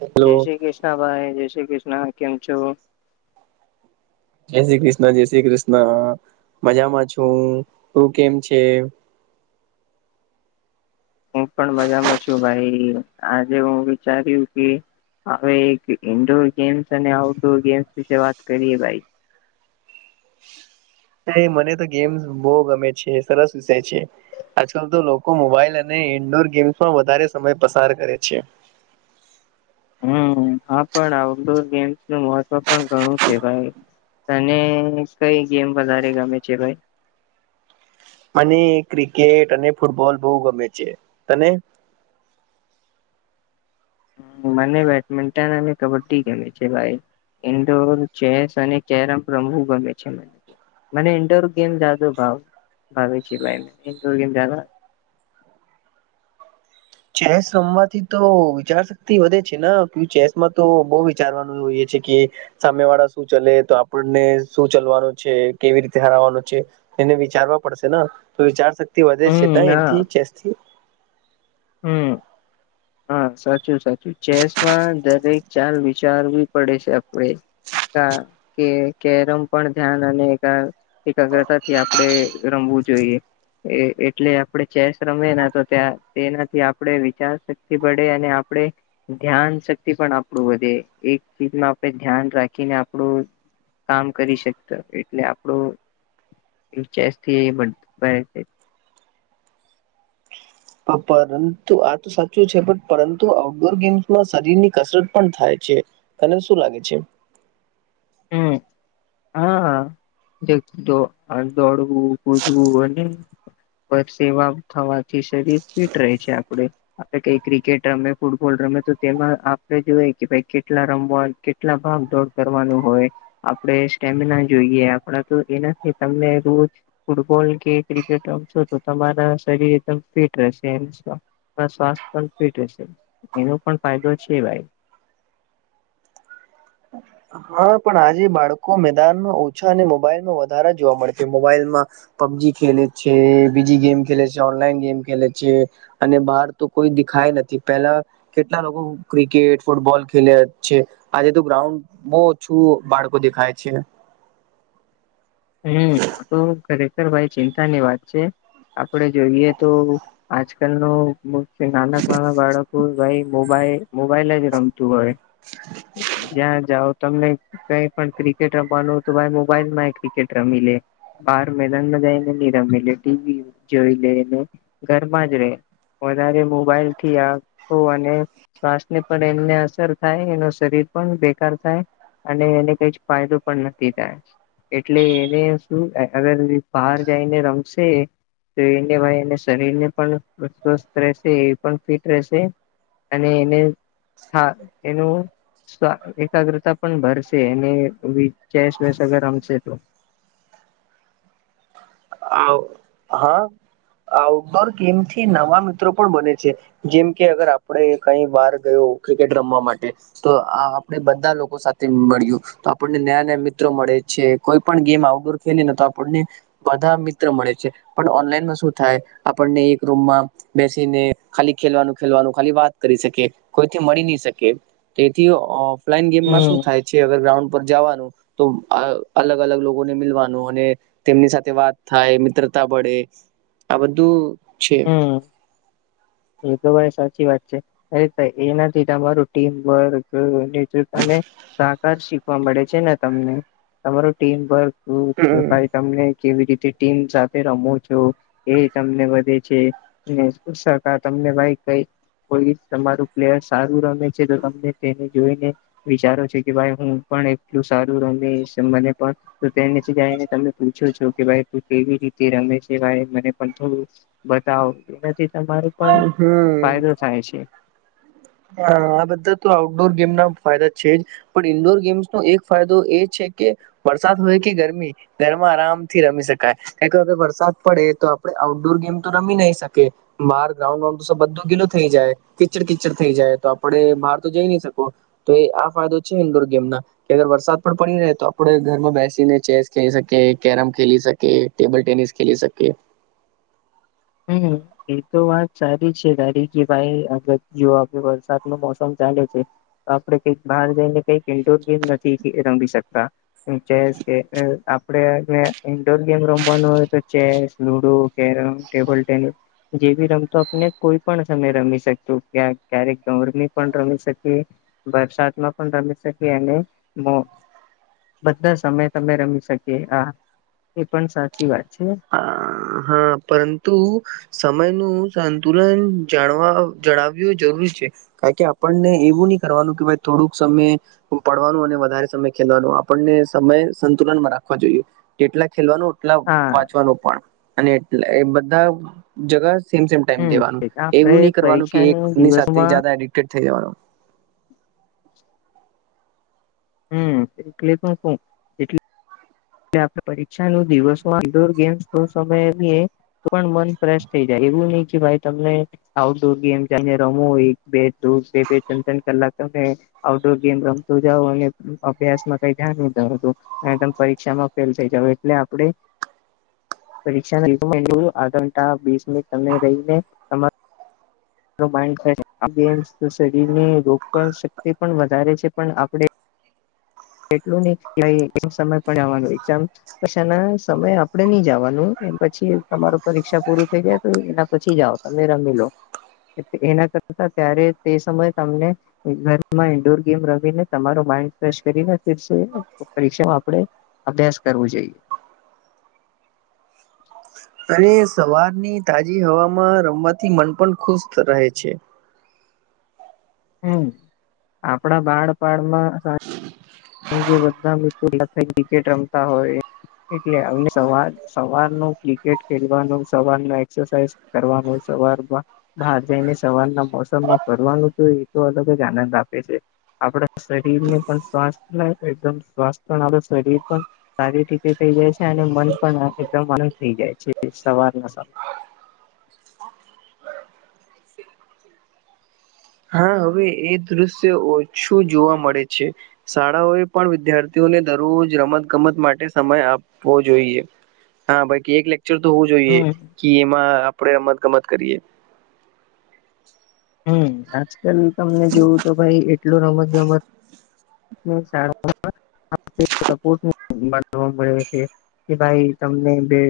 Hello જય શ્રી કૃષ્ણ ભાઈ જય શ્રી કૃષ્ણ કેમ છો જય શ્રી કૃષ્ણ જય શ્રી કૃષ્ણ મજામાં છું તું કેમ છે હું પણ મજામાં છું ભાઈ આજે હું વિચાર્યું કે હવે એક ઇન્ડોર ગેમ્સ અને આઉટડોર ગેમ્સ વિશે વાત કરીએ ભાઈ એ મને તો ગેમ્સ બહુ ગમે છે. સરસ વિષય છે. આજકાલ તો લોકો મોબાઈલ અને ઇન્ડોર ગેમ્સમાં વધારે સમય પસાર કરે છે હમ હા પણ આઉટડોર ગેમ્સ નું મહત્વ પણ ઘણું છે ભાઈ તને કઈ ગેમ વધારે ગમે છે ભાઈ મને ક્રિકેટ અને ફૂટબોલ બહુ ગમે છે તને મને બેડમિન્ટન અને કબડ્ડી ગમે છે ભાઈ ઇન્ડોર ચેસ અને કેરમ રમુ ગમે છે મને મને ઇન્ડોર ગેમ જાદો ભાવ ભાવ છે ભાઈ ઇન્ડોર ગેમદ ચેસ રમવાથી તો વિચાર શક્તિ વધે છે ને ચેસમાં તો બહ વિચારવાનું એવ એ છે કે સામે વાળા શું ચલે તો આપણને શું ચાલવાનું છે કેવી રીતે હરાવવાનું છે એને વિચારવા પડશે ને તો વિચાર શક્તિ વધે જ છે હમ હા એથી ચેસથી હમ હા સાચું સાચું ચેસમાં દરેક ચાલ વિચારવી પડે છે આપડે કે કેરમ પણ ધ્યાન અને એકાગ્રતા થી આપડે રમવું જોઈએ એ એટલે આપડે ચેસ રમેને તો ત્યાં તેનાથી આપણે વિચાર શકીએ થી પડે અને આપણે ધ્યાન શક્તિ પણ આપણું વધે એક ચીજમાં આપડણે ધ્યાન રાખીને આપણું કામ કરી શકતા એટલે આપણું ચેસ્થી, પરંતુ આ તો સાચું છે, પણ પરંતુ આઉટડોર ગેમ્સમાં શરીર ની કસરત પણ થાય છે. તને શું લાગે છે, હું, હા, હા દોડવું કૂદવું અને સેવા થવાથી શરીર ફિટ રહે છે, આપણે આપડે કઈ ક્રિકેટ રમે, ફૂટબોલ રમે, તો તેમાં આપણે જોય કે ભાઈ કેટલા રમવા કે કેટલા ભાગ દોડ કરવાનું. હોય, આપણે સ્ટેમિના જોઈએ. આપણા તો એનાથી તમને રોજ ફૂટબોલ કે ક્રિકેટ રમશો તો તમારા શરીર એકદમ ફિટ રહેશે. સ્વાસ્થ પણ ફિટ રહેશે, એનો પણ ફાયદો છે ભાઈ. હા, પણ આજે બાળકો મેદાનમાં ઓછા અને મોબાઈલમાં વધારા જોવા મળશે, મોબાઈલમાં. પબજી ખેલે છે, બીજી ગેમ ખેલે છે, ઓનલાઈન ગેમ ખેલે છે. અને બહાર તો કોઈ દેખાય નથી, પેલા કેટલા લોકો ક્રિકેટ ફૂટબોલ ખેલ્યા છે, આજે તો ગ્રાઉન્ડ બહુ ઓછું બાળકો દેખાય છે. હું તો ખરેખર ભાઈ ચિંતા ની વાત છે. આપડે જોઈએ, તો આજકાલ નો નાન-નાના બાળકો ભાઈ મોબાઈલ મોબાઈલ જ રમતું હોય. [unintelligible] કયાં જાઓ, તમને કાંઈ પણ ક્રિકેટ રમવાનું હો, તો ભાઈ મોબાઈલ માં એક એક રમી લે. બહાર મેદાનમાં જાયને રમે લે, ટીવી જોઈ લે ને, ઘરમાં જ રહે. વધારે મોબાઈલ થી આતો અને શ્વાસને પણ એમને અસર થાય, એનું શરીર પણ બેકાર થાય. અને એને કઈ ફાયદો પણ નથી થાય. એટલે એને શું અલગ બહાર જઈને રમશે. તો એને એ શરીરને પણ સ્વસ્થ રહેશે, એ પણ ફિટ રહેશે. અને એને એનું. એકાગ્રતા પણ ભરશે ને, ચેસ વેસ અગર રમશે. હ [unintelligible] [inaudible] આવ. હા, આઉટડોર ગેમ થી નવા મિત્રો પણ બને છે. જેમ કે અગર આપડે કંઈ બાર ગયા, ક્રિકેટ રમવા માટે. તો આપણે બધા લોકો સાથે મળ્યું. તો આપણને નયા નયા મિત્રો મળે છે, કોઇપણ ગેમ આઉટડોર ખેલી ને તો આપણને બધા મિત્ર મળે છે, પણ ઓનલાઈનમાં શું થાય. આપણને એક રૂમમાં બેસીને ખાલી ખેલવાનું ખેલવાનું ખાલી વાત કરી શકે, કોઈથી મળી નહી શકે. તેથી ઓફલાઈન ગેમમાં હમ શું થાય છે, અગર ગ્રાઉન્ડ પર જવાનું. તો અલગ અલગ લોકોને મિલવાનું અને તેમની સાથે વાત થાય, મિત્ર પડે આ બધું, છે. હું. એ તો ભાઈ સાચી વાત છે, અરે એનાથી તમારું ટીમ વર્ક અને તરત જ શીખવા મળે છે, ને તમને તમારું ટીમ વર્ક હું તો હમ ભાઈ. તમને કેવી રીતે ટીમ સાથે રમો છો, એ તમને વધે છે. વસાતા તમને ભાઈ. કંઈ કોઈ તમારું પ્લેયર સારું રમે છે, તો તમને તેને જોઈને. વિચારો છે, કે ભાઈ હું પણ એટલું સારું રમી મને પણ તો તેનેથી જને તમે પૂછો છો, કે ભાઈ તું કેવી રીતે રમે છે, ભાઈ મને પણ થોડું બતાવો, એનાથી તમારો પણ હમ ફાયદો થાય છે. હા, આ બધા તો આઉટડોર ગેમ ના ફાયદા છે જ. પણ ઈન્ડોર ગેમ્સનો એક ફાયદો એ છે કે, વરસાદ હોય કે ગરમી. ઘરમાં આરામથી રમી શકાય. કેક વરસાદ પડે તો આપડે આઉટડોર ગેમ તો રમી નઈ શકીએ. માર ગ્રાઉન્ડઉ તો બધું ગીલો થઈ જાય કીચડ કીચડ થઈ જાય તો આપડે બહાર તો જઈ નહી શકો તો એ આ ફાયદો છે ઇન્ડોર ગેમ ના કે અગર વરસાદ પણ પડી રહે તો આપડે ઘરમાં બેસીને ચેસ ખેલી શકીએ કેરમ ખેલી શકીએ ટેબલ ટેનિસ ખેલી શકીકે હમ એ તો વાત સારી છે દાારી કે ભાઈ અગ જો આપ વરસાદ ન મોસમ ચાલે છે આપડે કઈક બહાર જઈને કઈક ઇન્ડોર ગેમ નથી રમી શકતા ચેસ કે આપડેને ઈન્ડોર ગેમ રમવાનું હોય તો chess ludo carrom table tennis જેવી રમતો આપને કોઈ પણ સમય રમી શકત ક્યાં ક્યારેક ગરમી પણ રમી શકીએ વરસાતમાં પણ રમી શ અને બધા સમય તમે રમી શકીએ હા એ પણ સાચી વાત છે હા હા પરંતુ સમય નું સંતુલન જાણવા જણાવું જરૂરી છે ક કે આપણને એવું નહી કરવાનું કે ભાઈ થોડુંક સમય પડવાનું અને વધારે સમય ખેલવાનું આપણને સમય સંતુલનમાં રાખવા જોઈએ એટલા ખેલવાનું એટલા હા વાંચવાનું પણ અને એટ એ બધા જગા સે સેમ ટાઈમ હમ દેવાનું આપડે એવું નહી કરવાનું કે પરીક્ષાની એકની સાથે દિવસમાં એડિક્ટેડ થઈ જવાનું હમ એ કલી તો એ આપે પરીક્ષા નું દિવસો આડોર ગેમ્સ તો સમય એમીએ પણ મન ફ્રેશ થઈ જાય એવું નહી કે ભાઈ તમને આઉટડોર ગેમ જને રમોય બેો બે બે ત્રણ ત્રણ કલાક તમે આઉટડોર ગેમ રમતો જાવ અને અભ્યાસમાં કઈ ધ્યાન નતુંરી શિક્ષામાં ફેલ થઈ જાવ એટલે આપડે પરીક્ષા આ ઘંથાસ મિનિટ તમને રહીને તમારું શરીરની રોગ પણ શક્તિ પણ વધારે છે પણ આપણે એટલું નહ એ સમય પણવાનો એામ પછાના સમય આપડે નહી જવાનું એ પછી તમાર પરીક્ષા પૂર થઈ જાય તો એના પછી જ આવ તમે રમી લો એના કરતા ત્યારે તે સમયે તમને ઘર ઇન્ડોર ગેમ રમને તમારો માઇન્ડ ફેશ કરીને ફર પરીક્ષામાં આપણેે અભ્યાસ કરવો જોઈએ અને સવારની તાજી હવામાં રમવાથી મન પણ ખુશ રહે છે હમ આપણા બાળપડમાં પણ જે બધા મિત્ર થઈ વ્રિકેટ રમતા હોય એટલે સવાર સવારનું ક્રિકેટ ખેલવાનું સવાર ન એક્સરસાઇઝ કરવાનું સવાર માં બહાર જઈને સવારના મોસમમાં ફરવાનું તો એ તો અલગ જ આનંદ આપે છે આપણા શરીરને પણ સ્વાસ્થ લ એકદમ સ્વાસ્થ પણ આપડ શરીર પણ સારી રીતે થઇ જાય છે અને મન પણ એકદમ આનંદ થઈ જાય છે સવારના સમય હા હવે એ દ્રશ્ય ઓછું જોવા મળે છે શાળાઓએ પણ વિદ્યાર્થીઓને દરરોજ રમત ગમત માટે સમય આપવો જોઈએ હા બાકી એક લેક્ચર તો હોવું જોઈએ હમ કે એમાં આપણે રમત ગમત કરીએ હમ આજકાલ તમને જોવું તો ભાઈ એટલો રમત ગમત [unintelligible] કે ભાઈ તમને બે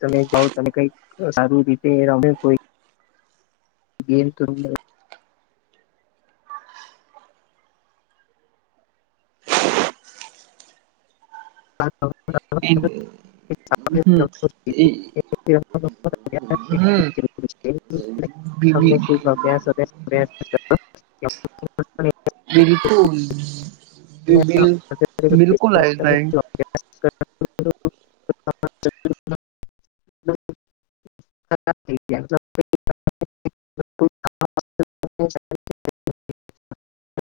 તમે જાઓ તમે કઈક સારું રીતે ર કો ન ત એ- હમ એ- [unintelligible] હમ તમને [unintelligible] [unintelligible] બિલકુલ બિલ બિલકુલ આય સે [unintelligible] [unintelligible]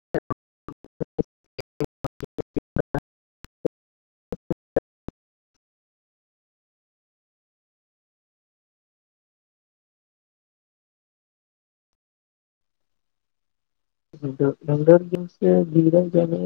[unintelligible] [unintelligible] પંદર દિવસે [inaudible] જવાનું